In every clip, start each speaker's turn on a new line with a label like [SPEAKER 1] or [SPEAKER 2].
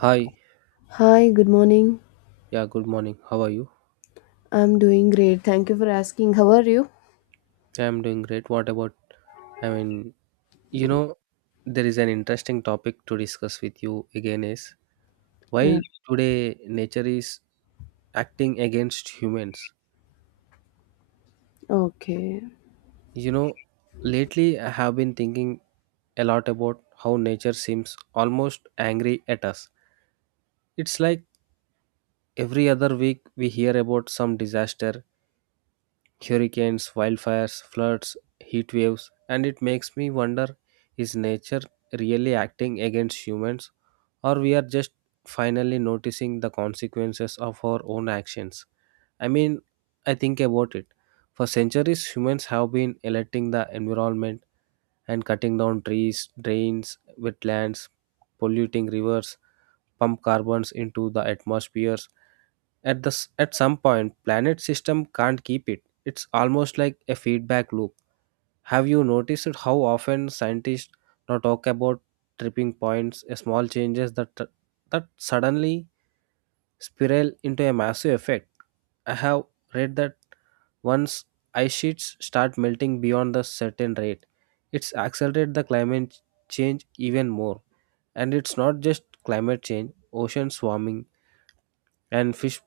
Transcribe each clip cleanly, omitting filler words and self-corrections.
[SPEAKER 1] Hi,
[SPEAKER 2] Hi, good morning.
[SPEAKER 1] yeah, good morning. How are you?
[SPEAKER 2] I'm doing great. Thank you for asking. How are you?
[SPEAKER 1] Yeah, I'm doing great. What about? I mean, you know, there is an interesting topic to discuss with you again is
[SPEAKER 2] Yeah.
[SPEAKER 1] why today nature is acting against humans.
[SPEAKER 2] Okay.
[SPEAKER 1] You know, lately I have been thinking a lot about how nature seems almost angry at us. It's like every other week we hear about some disaster hurricanes, wildfires, floods, heat waves, and it makes me wonder is nature really acting against humans or we are just finally noticing the consequences of our own actions? I mean, I think about it. For centuries, humans have been electing the environment and cutting down trees, drains, wetlands, polluting rivers, pump carbons into the atmospheres at some point planet system can't keep it. It's almost like a feedback loop. Have you noticed how often scientists now talk about tripping points a small changes that suddenly spiral into a massive effect. I have read that once ice sheets start melting beyond the certain rate, it's accelerated the climate change even more. And it's not just climate change, ocean warming and fish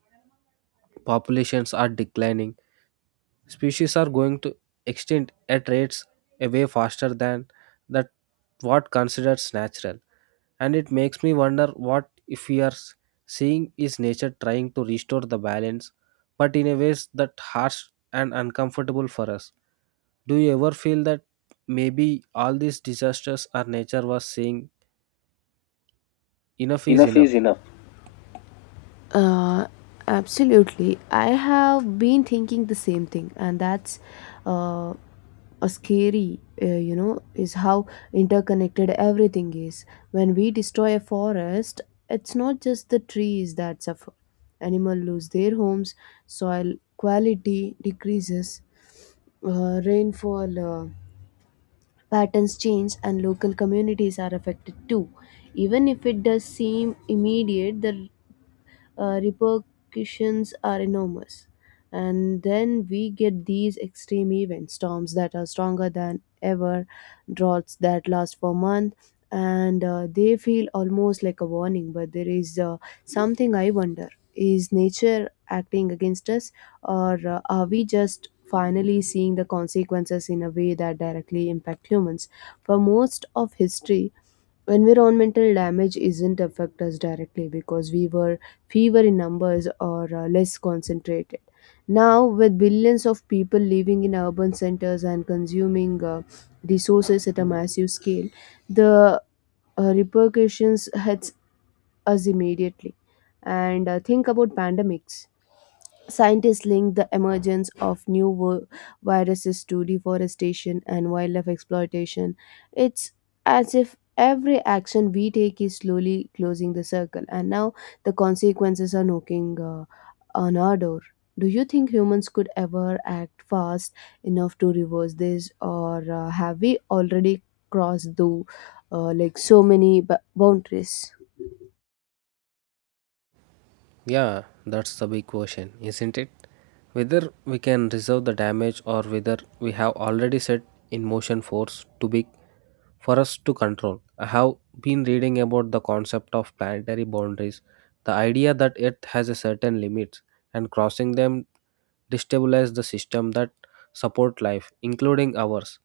[SPEAKER 1] populations are declining. Species are going to extinct at rates a way faster than that what considers natural. And it makes me wonder what if we are seeing is nature trying to restore the balance, but in a ways that harsh and uncomfortable for us. Do you ever feel that maybe all these disasters our nature was saying enough is enough?
[SPEAKER 2] Uh, Absolutely. I have been thinking the same thing, and that's uh, a scary is how interconnected everything is. When we destroy a forest, it's not just the trees that suffer. Animals lose their homes, soil quality decreases, rainfall. Patterns change and local communities are affected too. Even if it does seem immediate, the repercussions are enormous. And then we get these extreme events, storms that are stronger than ever, droughts that last for months, and they feel almost like a warning. But there is something I wonder, is nature acting against us, or are we just finally seeing the consequences in a way that directly impact humans? For most of history, environmental damage isn't affect us directly because we were fewer in numbers or less concentrated, now with billions of people living in urban centers and consuming resources at a massive scale, the repercussions hits us immediately, and think about pandemics. Scientists link the emergence of viruses to deforestation and wildlife exploitation. It's as if every action we take is slowly closing the circle, and now the consequences are knocking on our door. Do you think humans could ever act fast enough to reverse this, or have we already crossed through so many boundaries?
[SPEAKER 1] Yeah, that's the big question, isn't it? Whether we can reserve the damage or whether we have already set in motion force too big for us to control. I have been reading about the concept of planetary boundaries, the idea that Earth has a certain limits and crossing them destabilize the system that support life, including ours.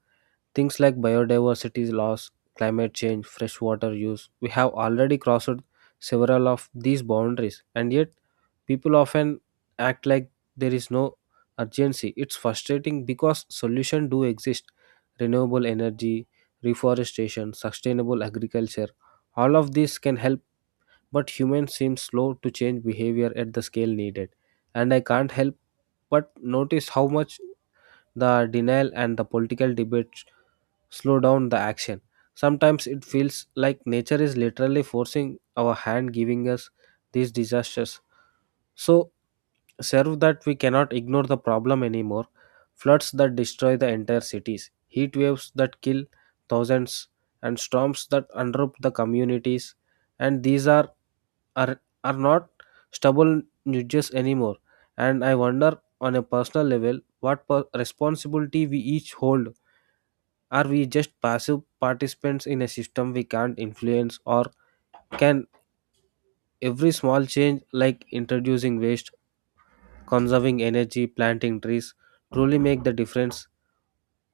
[SPEAKER 1] Things like biodiversity loss, climate change, freshwater use. We have already crossed several of these boundaries, and yet people often act like there is no urgency. It's frustrating because solutions do exist. Renewable energy, reforestation, sustainable agriculture, all of these can help, but humans seem slow to change behavior at the scale needed. And I can't help but notice how much the denial and the political debates slow down the action. Sometimes it feels like nature is literally forcing our hand, giving us these disasters. So, serve that we cannot ignore the problem anymore. Floods that destroy the entire cities, heat waves that kill thousands, and storms that unrope the communities. And these are are not stubborn judges anymore. And I wonder on a personal level what responsibility we each hold. Are we just passive participants in a system we can't influence, or can every small change like introducing waste, conserving energy, planting trees truly make the difference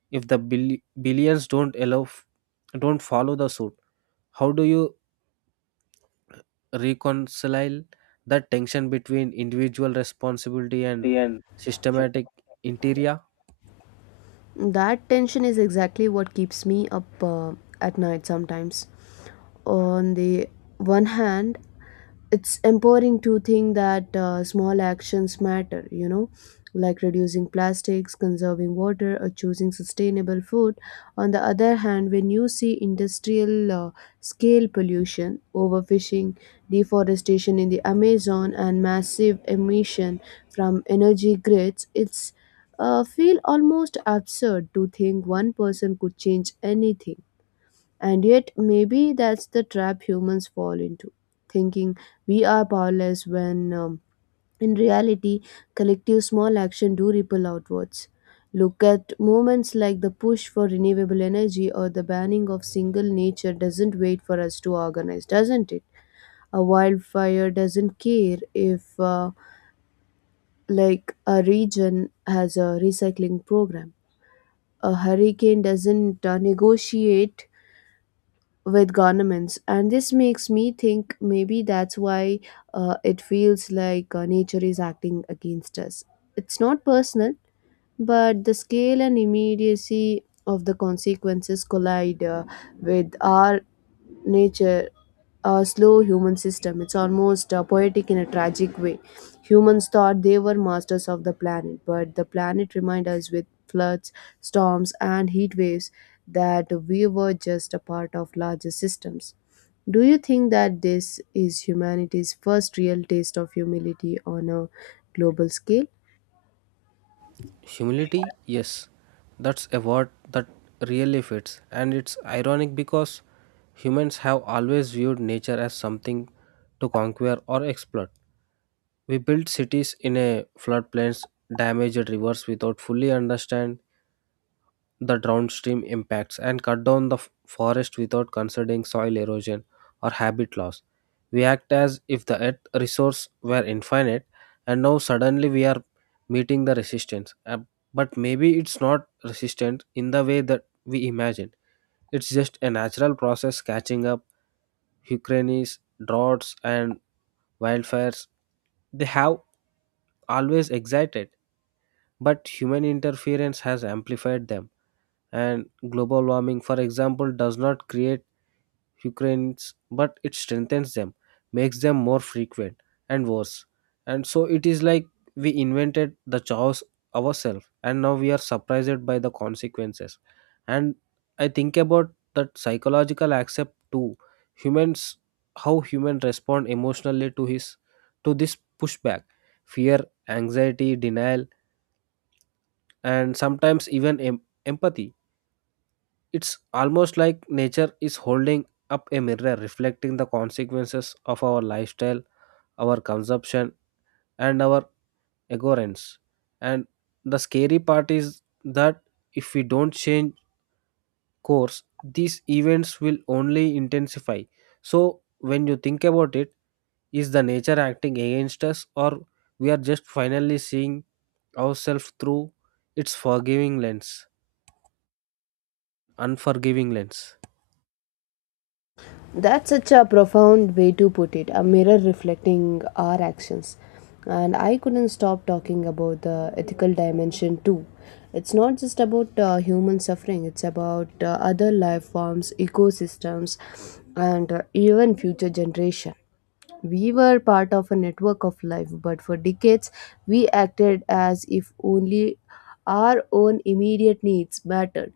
[SPEAKER 1] if the billions don't allow f- don't follow the suit? How do you reconcile the tension between individual responsibility and systematic interior?
[SPEAKER 2] That tension is exactly what keeps me up at night sometimes. On the one hand, it's empowering to think that small actions matter, you know, like reducing plastics, conserving water, or choosing sustainable food. On the other hand, when you see industrial scale pollution, overfishing, deforestation in the Amazon, and massive emission from energy grids, it's feel almost absurd to think one person could change anything. And yet, maybe that's the trap humans fall into, thinking we are powerless when in reality, collective small action do ripple outwards. Look at moments like the push for renewable energy or the banning of single nature doesn't wait for us to organize, doesn't it? A wildfire doesn't care if, a region has a recycling program. A hurricane doesn't negotiate with governments, and this makes me think maybe that's why it feels like nature is acting against us. It's not personal, but the scale and immediacy of the consequences collide with our nature, a slow human system. It's almost poetic in a tragic way. Humans thought they were masters of the planet, but the planet reminded us with floods, storms, and heat waves that we were just a part of larger systems. Do you think that this is humanity's first real taste of humility on a global scale?
[SPEAKER 1] Humility, yes, that's a word that really fits. And it's ironic because humans have always viewed nature as something to conquer or exploit. We built cities in a floodplains, damaged rivers without fully understand the downstream impacts, and cut down the forest without considering soil erosion or habit loss. We act as if the earth resource were infinite, and now suddenly we are meeting the resistance. But maybe it's not resistant in the way that we imagine. It's just a natural process catching up, hurricanes, droughts and wildfires. They have always excited, but human interference has amplified them. And global warming, for example, does not create hurricanes but it strengthens them, makes them more frequent and worse. And so it is like we invented the chaos ourselves, and now we are surprised by the consequences. And I think about that psychological accept too. Humans, how humans respond emotionally to this pushback, fear, anxiety, denial, and sometimes even empathy. It's almost like nature is holding up a mirror reflecting the consequences of our lifestyle, our consumption, and our ignorance. And the scary part is that if we don't change course, these events will only intensify. So, when you think about it, is the nature acting against us, or we are just finally seeing ourselves through its unforgiving lens?
[SPEAKER 2] That's such a profound way to put it, a mirror reflecting our actions. And I couldn't stop talking about the ethical dimension too. It's not just about human suffering, it's about other life forms, ecosystems, and even future generation. We were part of a network of life, but for decades we acted as if only our own immediate needs mattered.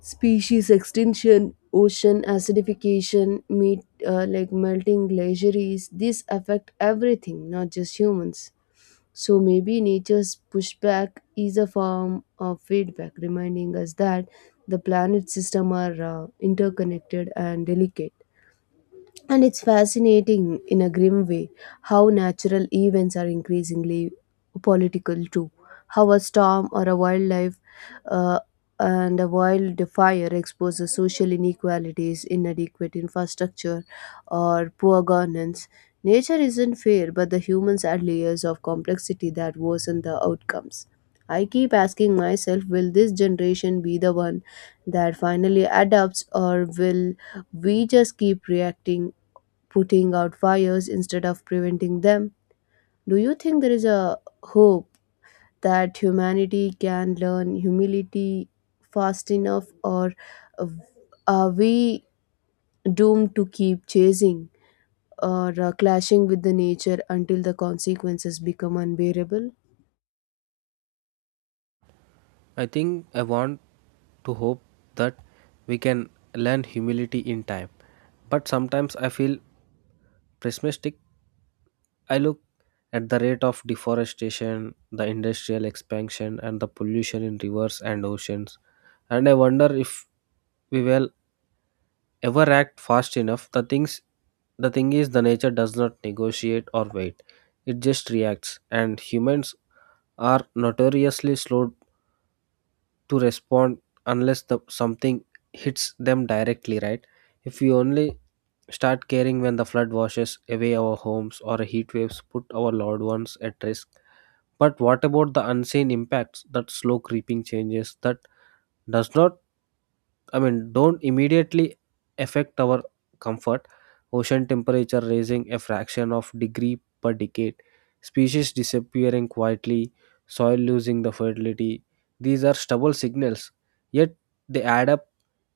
[SPEAKER 2] Species extinction, ocean acidification, meat, melting glaciers, these affect everything, not just humans. So maybe nature's pushback is a form of feedback reminding us that the planet system are interconnected and delicate, and it's fascinating in a grim way how natural events are increasingly political too. How a storm or a wildlife uh, and a wildfire exposes social inequalities, inadequate infrastructure, or poor governance. Nature isn't fair, but the humans add layers of complexity that worsen the outcomes. I keep asking myself, will this generation be the one that finally adapts, or will we just keep reacting, putting out fires instead of preventing them. Do you think there is a hope that humanity can learn humility fast enough, or uh, are we doomed to keep chasing or clashing with the nature until the consequences become unbearable?
[SPEAKER 1] I think I want to hope that we can learn humility in time. But sometimes I feel pessimistic. I look at the rate of deforestation, the industrial expansion, and the pollution in rivers and oceans, and I wonder if we will ever act fast enough. The thing is, the nature does not negotiate or wait; it just reacts, and humans are notoriously slow to respond unless the something hits them directly, right? If we only start caring when the flood washes away our homes or heat waves put our loved ones at risk. But what about the unseen impacts, that slow creeping changes that does not I mean, don't immediately affect our comfort? Ocean temperature raising a fraction of degree per decade, species disappearing quietly, soil losing the fertility. These are stubborn signals, yet they add up.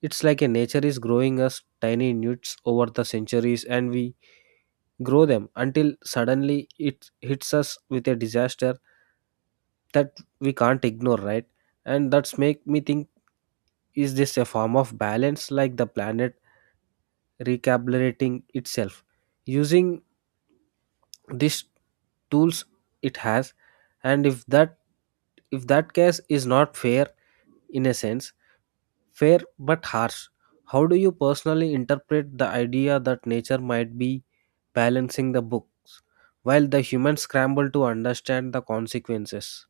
[SPEAKER 1] It's like a nature is growing us tiny newts over the centuries, and we grow them until suddenly it hits us with a disaster that we can't ignore, right? And that's make me think, is this a form of balance like the planet recalibrating itself using these tools it has? And if that case is not fair in a sense, fair but harsh, how do you personally interpret the idea that nature might be balancing the books while the humans scramble to understand the consequences?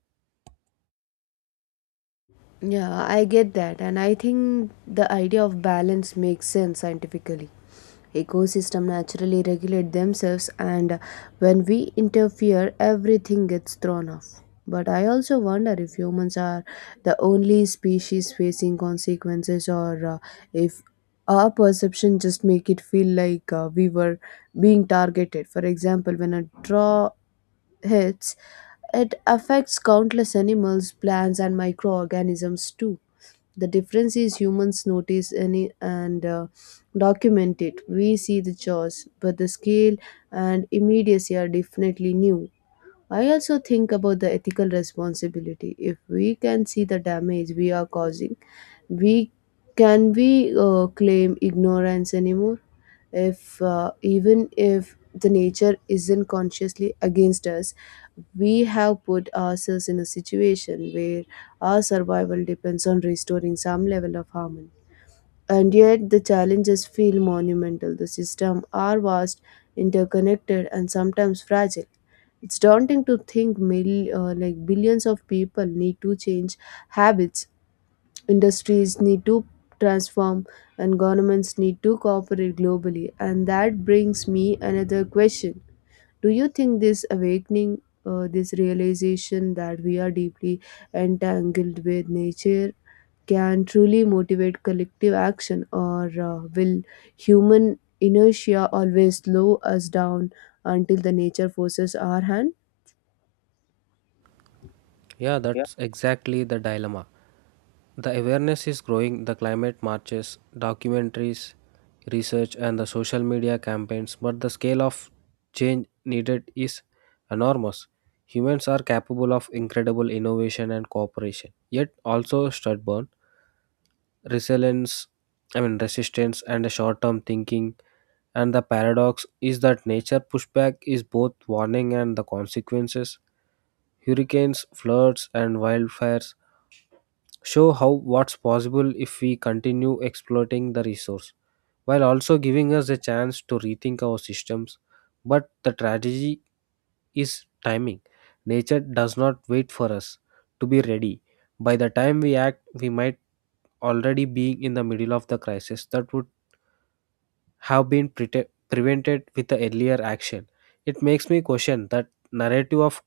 [SPEAKER 2] Yeah, I get that, and I think the idea of balance makes sense scientifically. Ecosystem naturally regulate themselves, and when we interfere everything gets thrown off. But I also wonder if humans are the only species facing consequences, or if our perception just make it feel like we were being targeted. For example, when a draw hits, it affects countless animals, plants, and microorganisms too. The difference is humans notice any and document it. We see the chores, but the scale and immediacy are definitely new. I also think about the ethical responsibility. If we can see the damage we are causing, we can we claim ignorance anymore? If even if the nature isn't consciously against us, we have put ourselves in a situation where our survival depends on restoring some level of harmony. And yet the challenges feel monumental, the systems are vast, interconnected, and sometimes fragile. It's daunting to think billions of people need to change habits, industries need to transform, and governments need to cooperate globally. And that brings me another question, do you think this awakening, this realization that we are deeply entangled with nature, can truly motivate collective action, or will human inertia always slow us down until the nature forces our hand?
[SPEAKER 1] Yeah, that's exactly the dilemma. The awareness is growing, the climate marches, documentaries, research, and the social media campaigns, but the scale of change needed is enormous. Humans are capable of incredible innovation and cooperation, yet also stubborn, resilience, I mean resistance and short-term thinking. And the paradox is that nature pushback is both warning and the consequences. Hurricanes, floods, and wildfires show how what's possible if we continue exploiting the resource, while also giving us a chance to rethink our systems. But the tragedy is timing. Nature does not wait for us to be ready. By the time we act, we might already be in the middle of the crisis that would have been prevented with the earlier action. It makes me question that narrative of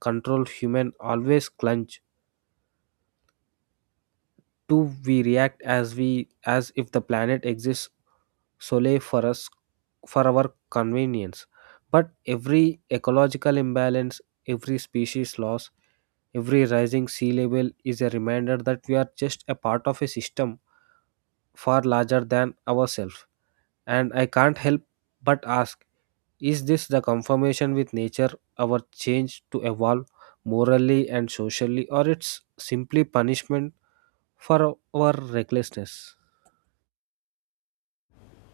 [SPEAKER 1] control human always clutch. Do we react as if the planet exists solely for us, for our convenience? But every ecological imbalance, every species loss, every rising sea level is a reminder that we are just a part of a system far larger than ourselves. And I can't help but ask, is this the confirmation with nature, our change to evolve morally and socially, or it's simply punishment for our recklessness?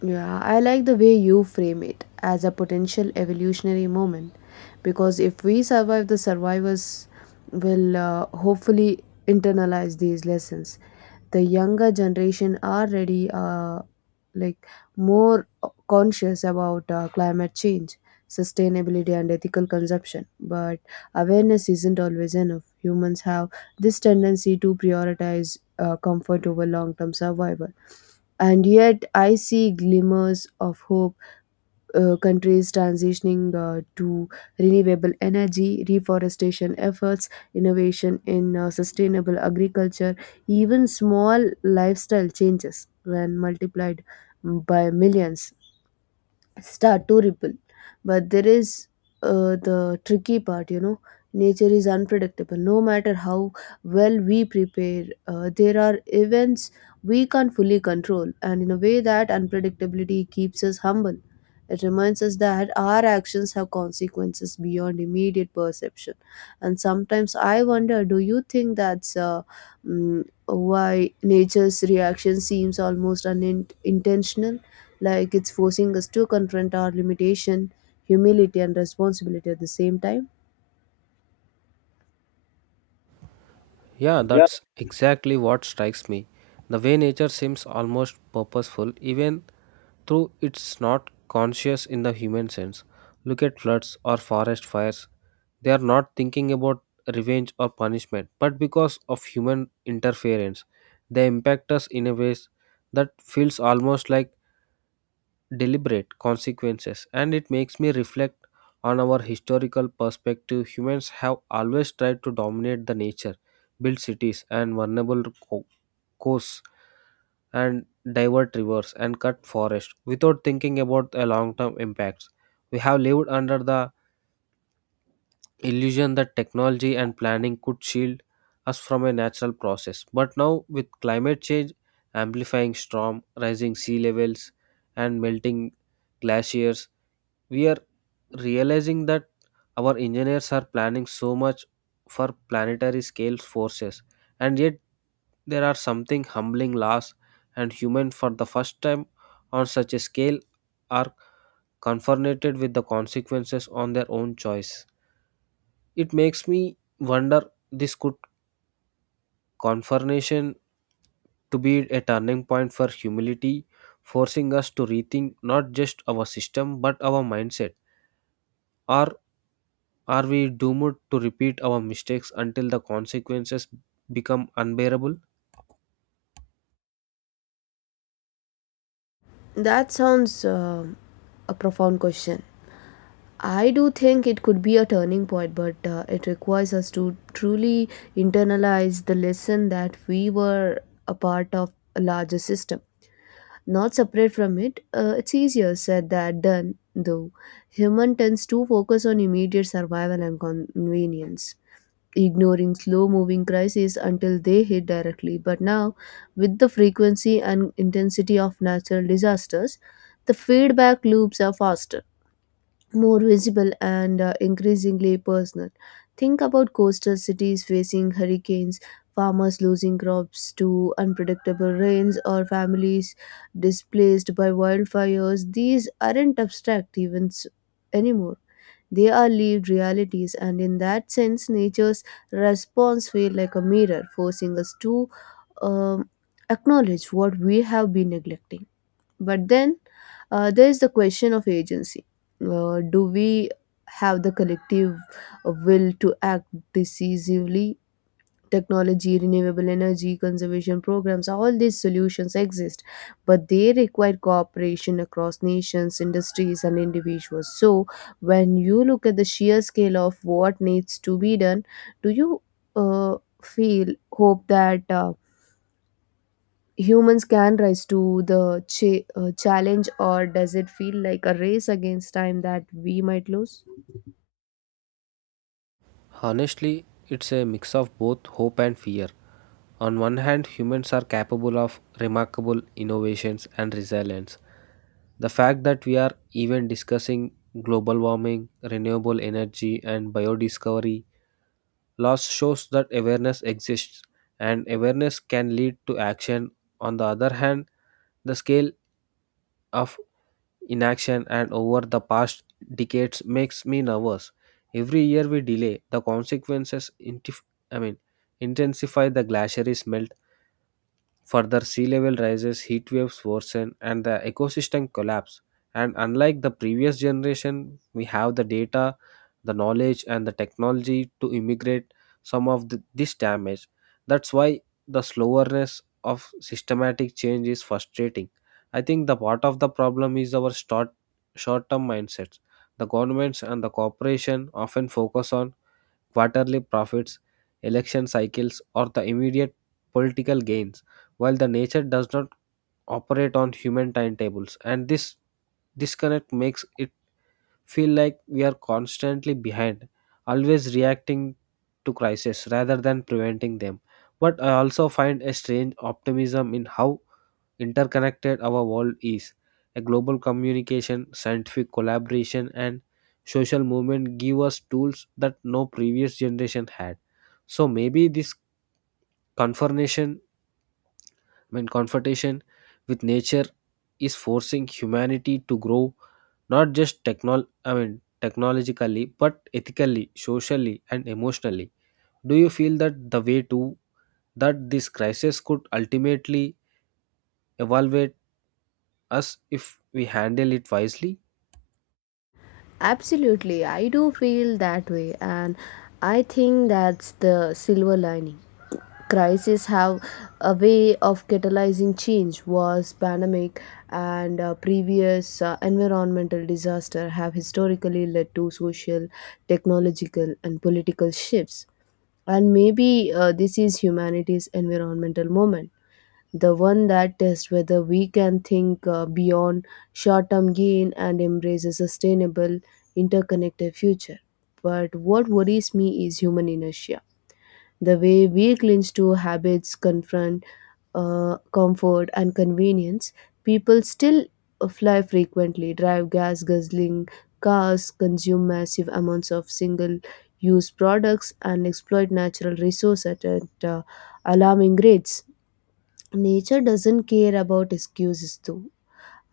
[SPEAKER 2] Yeah, I like the way you frame it as a potential evolutionary moment, because if we survive, the survivors will hopefully internalize these lessons. The younger generation are already like more conscious about climate change, sustainability, and ethical consumption. But awareness isn't always enough. Humans have this tendency to prioritize comfort over long-term survival. And yet, I see glimmers of hope, countries transitioning to renewable energy, reforestation efforts, innovation in sustainable agriculture, even small lifestyle changes when multiplied by millions start to ripple. But there is the tricky part, you know, nature is unpredictable. No matter how well we prepare, there are events we can't fully control, and in a way that unpredictability keeps us humble. It reminds us that our actions have consequences beyond immediate perception. And sometimes I wonder, do you think that's why nature's reaction seems almost unintentional, like it's forcing us to confront our limitation, humility, and responsibility at the same time.
[SPEAKER 1] Yeah, that's exactly what strikes me. The way nature seems almost purposeful, even though it's not conscious in the human sense. Look at floods or forest fires. They are not thinking about revenge or punishment, but because of human interference, they impact us in a ways that feels almost like deliberate consequences. And it makes me reflect on our historical perspective. Humans have always tried to dominate the nature, build cities and vulnerable co- coasts, and divert rivers and cut forests without thinking about the long-term impacts. We have lived under the illusion that technology and planning could shield us from a natural process. But now with climate change amplifying storm, rising sea levels and melting glaciers, we are realizing that our engineers are planning so much for planetary scale forces. And yet there are something humbling laws, and human for the first time on such a scale are confronted with the consequences on their own choice. It makes me wonder this could confrontation to be a turning point for humility, forcing us to rethink not just our system but our mindset, or are we doomed to repeat our mistakes until the consequences become unbearable?
[SPEAKER 2] That sounds a profound question. I do think it could be a turning point, but it requires us to truly internalize the lesson that we were a part of a larger system, not separate from it. It's easier said than done, though. Human tends to focus on immediate survival and convenience, ignoring slow moving crises until they hit directly. But now, with the frequency and intensity of natural disasters, the feedback loops are faster, more visible, and increasingly personal. Think about coastal cities facing hurricanes, farmers losing crops to unpredictable rains, or families displaced by wildfires. These aren't abstract events anymore. They are lived realities, and in that sense, nature's response feels like a mirror, forcing us to um, acknowledge what we have been neglecting. But then there is the question of agency. Do we have the collective will to act decisively? Technology, renewable energy, conservation programs, all these solutions exist, but they require cooperation across nations, industries, and individuals. So, when you look at the sheer scale of what needs to be done, do you uh, feel hope that humans can rise to the challenge, or does it feel like a race against time that we might lose?
[SPEAKER 1] Honestly, it's a mix of both hope and fear. On one hand, humans are capable of remarkable innovations and resilience. The fact that we are even discussing global warming, renewable energy, and biodiscovery loss shows that awareness exists, and awareness can lead to action. On the other hand, the scale of inaction and over the past decades makes me nervous. Every year we delay, the consequences I mean, intensify. The glacier is melting further, sea level rises, heat waves worsen, and the ecosystem collapse. And unlike the previous generation, we have the data, the knowledge, and the technology to mitigate this damage. That's why the slowness of systematic change is frustrating. I think the part of the problem is our short term mindsets. The governments and the corporation often focus on quarterly profits, election cycles, or the immediate political gains, while the nature does not operate on human timetables. And this disconnect makes it feel like we are constantly behind, always reacting to crises rather than preventing them. But I also find a strange optimism in how interconnected our world is. A global communication, scientific collaboration, and social movement give us tools that no previous generation had. So maybe this confrontation, I mean confrontation with nature is forcing humanity to grow not just technologically, but ethically, socially, and emotionally. Do you feel that the way to that this crisis could ultimately evaluate us if we handle it wisely?
[SPEAKER 2] Absolutely, I do feel that way, and I think that's the silver lining. Crises have a way of catalyzing change. Wars, pandemic, and previous environmental disaster have historically led to social, technological, and political shifts. And maybe this is humanity's environmental moment, the one that tests whether we can think beyond short-term gain and embrace a sustainable, interconnected future. But what worries me is human inertia, the way we clinch to habits, confront comfort and convenience. People still fly frequently, drive gas guzzling cars, consume massive amounts of single use products, and exploit natural resources at, alarming rates. Nature doesn't care about excuses, though.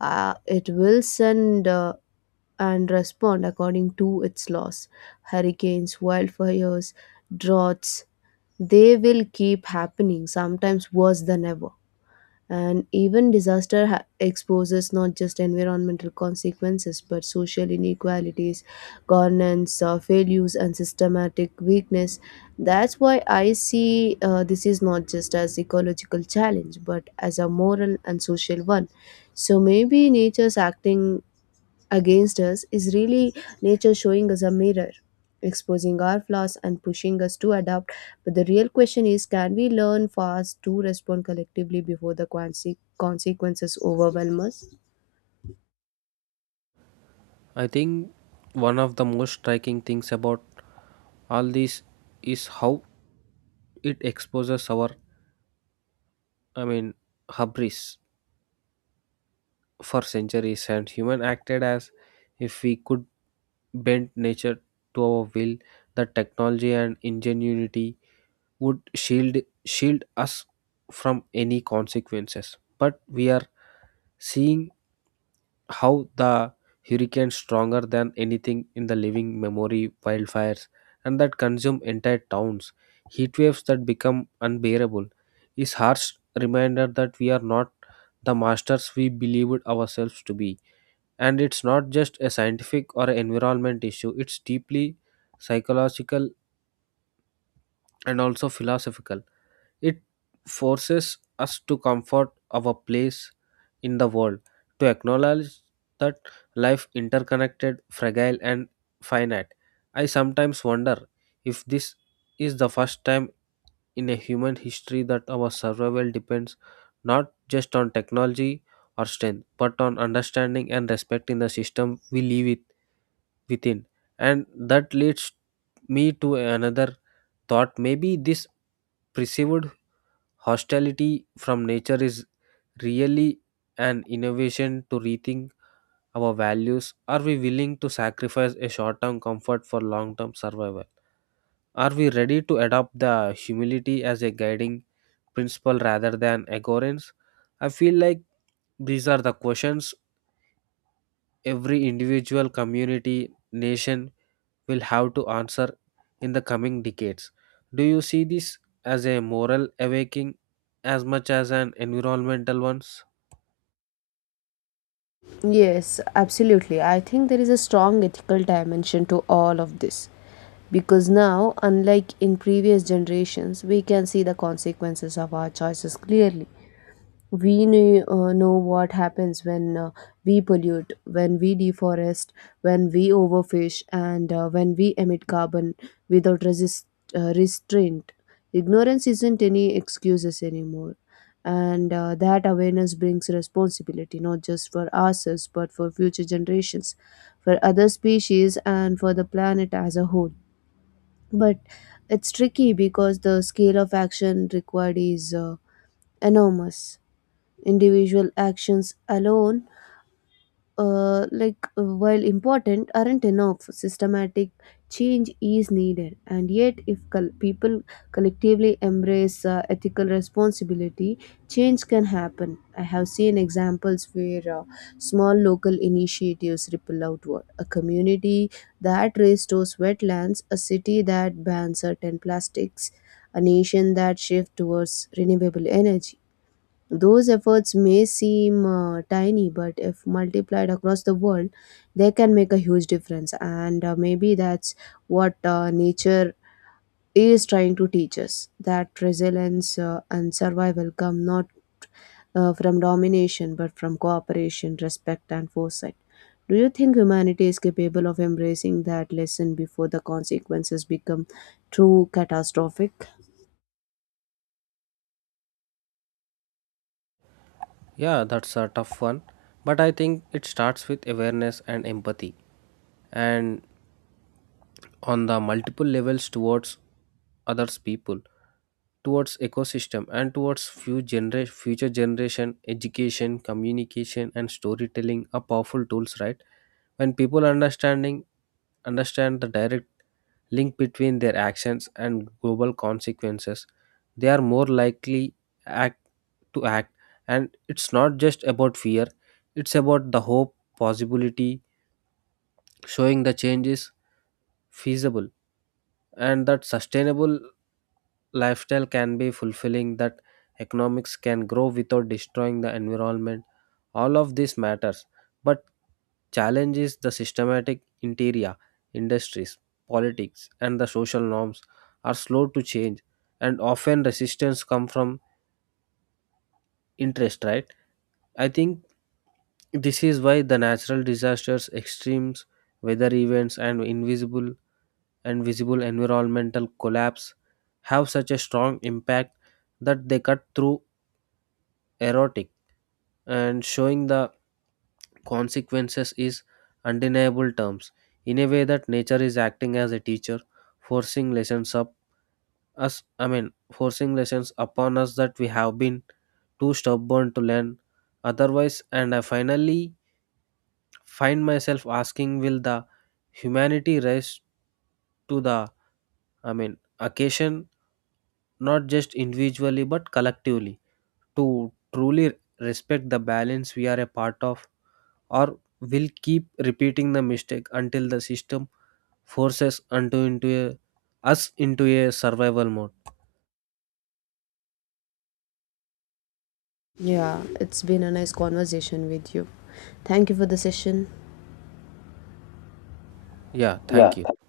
[SPEAKER 2] It will send and respond according to its laws. Hurricanes, wildfires, droughts, they will keep happening, sometimes worse than ever. And even disaster exposes not just environmental consequences but social inequalities, governance failures, and systematic weakness. That's why I see this is not just as ecological challenge but as a moral and social one. So maybe nature's acting against us is really nature showing us a mirror, exposing our flaws and pushing us to adapt. But the real question is can we learn fast to respond collectively before the consequences overwhelm us?
[SPEAKER 1] I think one of the most striking things about all this is how it exposes our, I mean, hubris. For centuries, and human acted as if we could bend nature to our will. That technology and ingenuity would shield us from any consequences, but we are seeing how the hurricane stronger than anything in the living memory, wildfires and that consume entire towns, heat waves that become unbearable is harsh reminder that we are not the masters we believed ourselves to be. And it's not just a scientific or environment issue, it's deeply psychological and also philosophical. It forces us to comfort our place in the world, to acknowledge that life interconnected, fragile and finite. I sometimes wonder if this is the first time in a human history that our survival depends not just on technology or strength, but on understanding and respecting the system we live with within. And that leads me to another thought. Maybe this perceived hostility from nature is really an innovation to rethink our values. Are we willing to sacrifice a short term comfort for long term survival? Are we ready to adopt the humility as a guiding principle rather than arrogance? I feel like these are the questions every individual, community, nation will have to answer in the coming decades. Do you see this as a moral awakening as much as an environmental one?
[SPEAKER 2] Yes, absolutely. I think there is a strong ethical dimension to all of this. Because now, unlike in previous generations, we can see the consequences of our choices clearly. We know what happens when we pollute, when we deforest, when we overfish, and when we emit carbon without restraint. Ignorance isn't any excuses anymore. And that awareness brings responsibility, not just for ourselves, but for future generations, for other species, and for the planet as a whole. But it's tricky because the scale of action required is enormous. Individual actions alone, while important, aren't enough. Systematic change is needed, and yet if people collectively embrace ethical responsibility, change can happen. I have seen examples where small local initiatives ripple outward, a community that restores wetlands, a city that bans certain plastics, a nation that shifts towards renewable energy. Those efforts may seem tiny, but if multiplied across the world, they can make a huge difference. And maybe that's what nature is trying to teach us, that resilience and survival come not from domination, but from cooperation, respect, and foresight. Do you think humanity is capable of embracing that lesson before the consequences become too catastrophic?
[SPEAKER 1] Yeah, that's a tough one, but I think it starts with awareness and empathy, and on the multiple levels towards others people, towards ecosystem, and towards future generation. Education, communication, and storytelling are powerful tools, right? When people understand the direct link between their actions and global consequences, they are more likely act to act. And it's not just about fear, it's about the hope, possibility, showing the change is feasible and that sustainable lifestyle can be fulfilling, that economics can grow without destroying the environment. All of this matters. But challenges the systematic interior industries, politics and the social norms are slow to change, and often resistance come from interest, right? I think this is why the natural disasters, extremes weather events and invisible and visible environmental collapse have such a strong impact, that they cut through erotic and showing the consequences is undeniable terms, in a way that nature is acting as a teacher, forcing lessons up forcing lessons upon us that we have been too stubborn to learn otherwise. And I finally find myself asking, will the humanity rise to the I mean occasion, not just individually but collectively, to truly respect the balance we are a part of, or will keep repeating the mistake until the system forces us into a survival mode.
[SPEAKER 2] Yeah, it's been a nice conversation with you. Thank you for the session.
[SPEAKER 1] Yeah, thank you.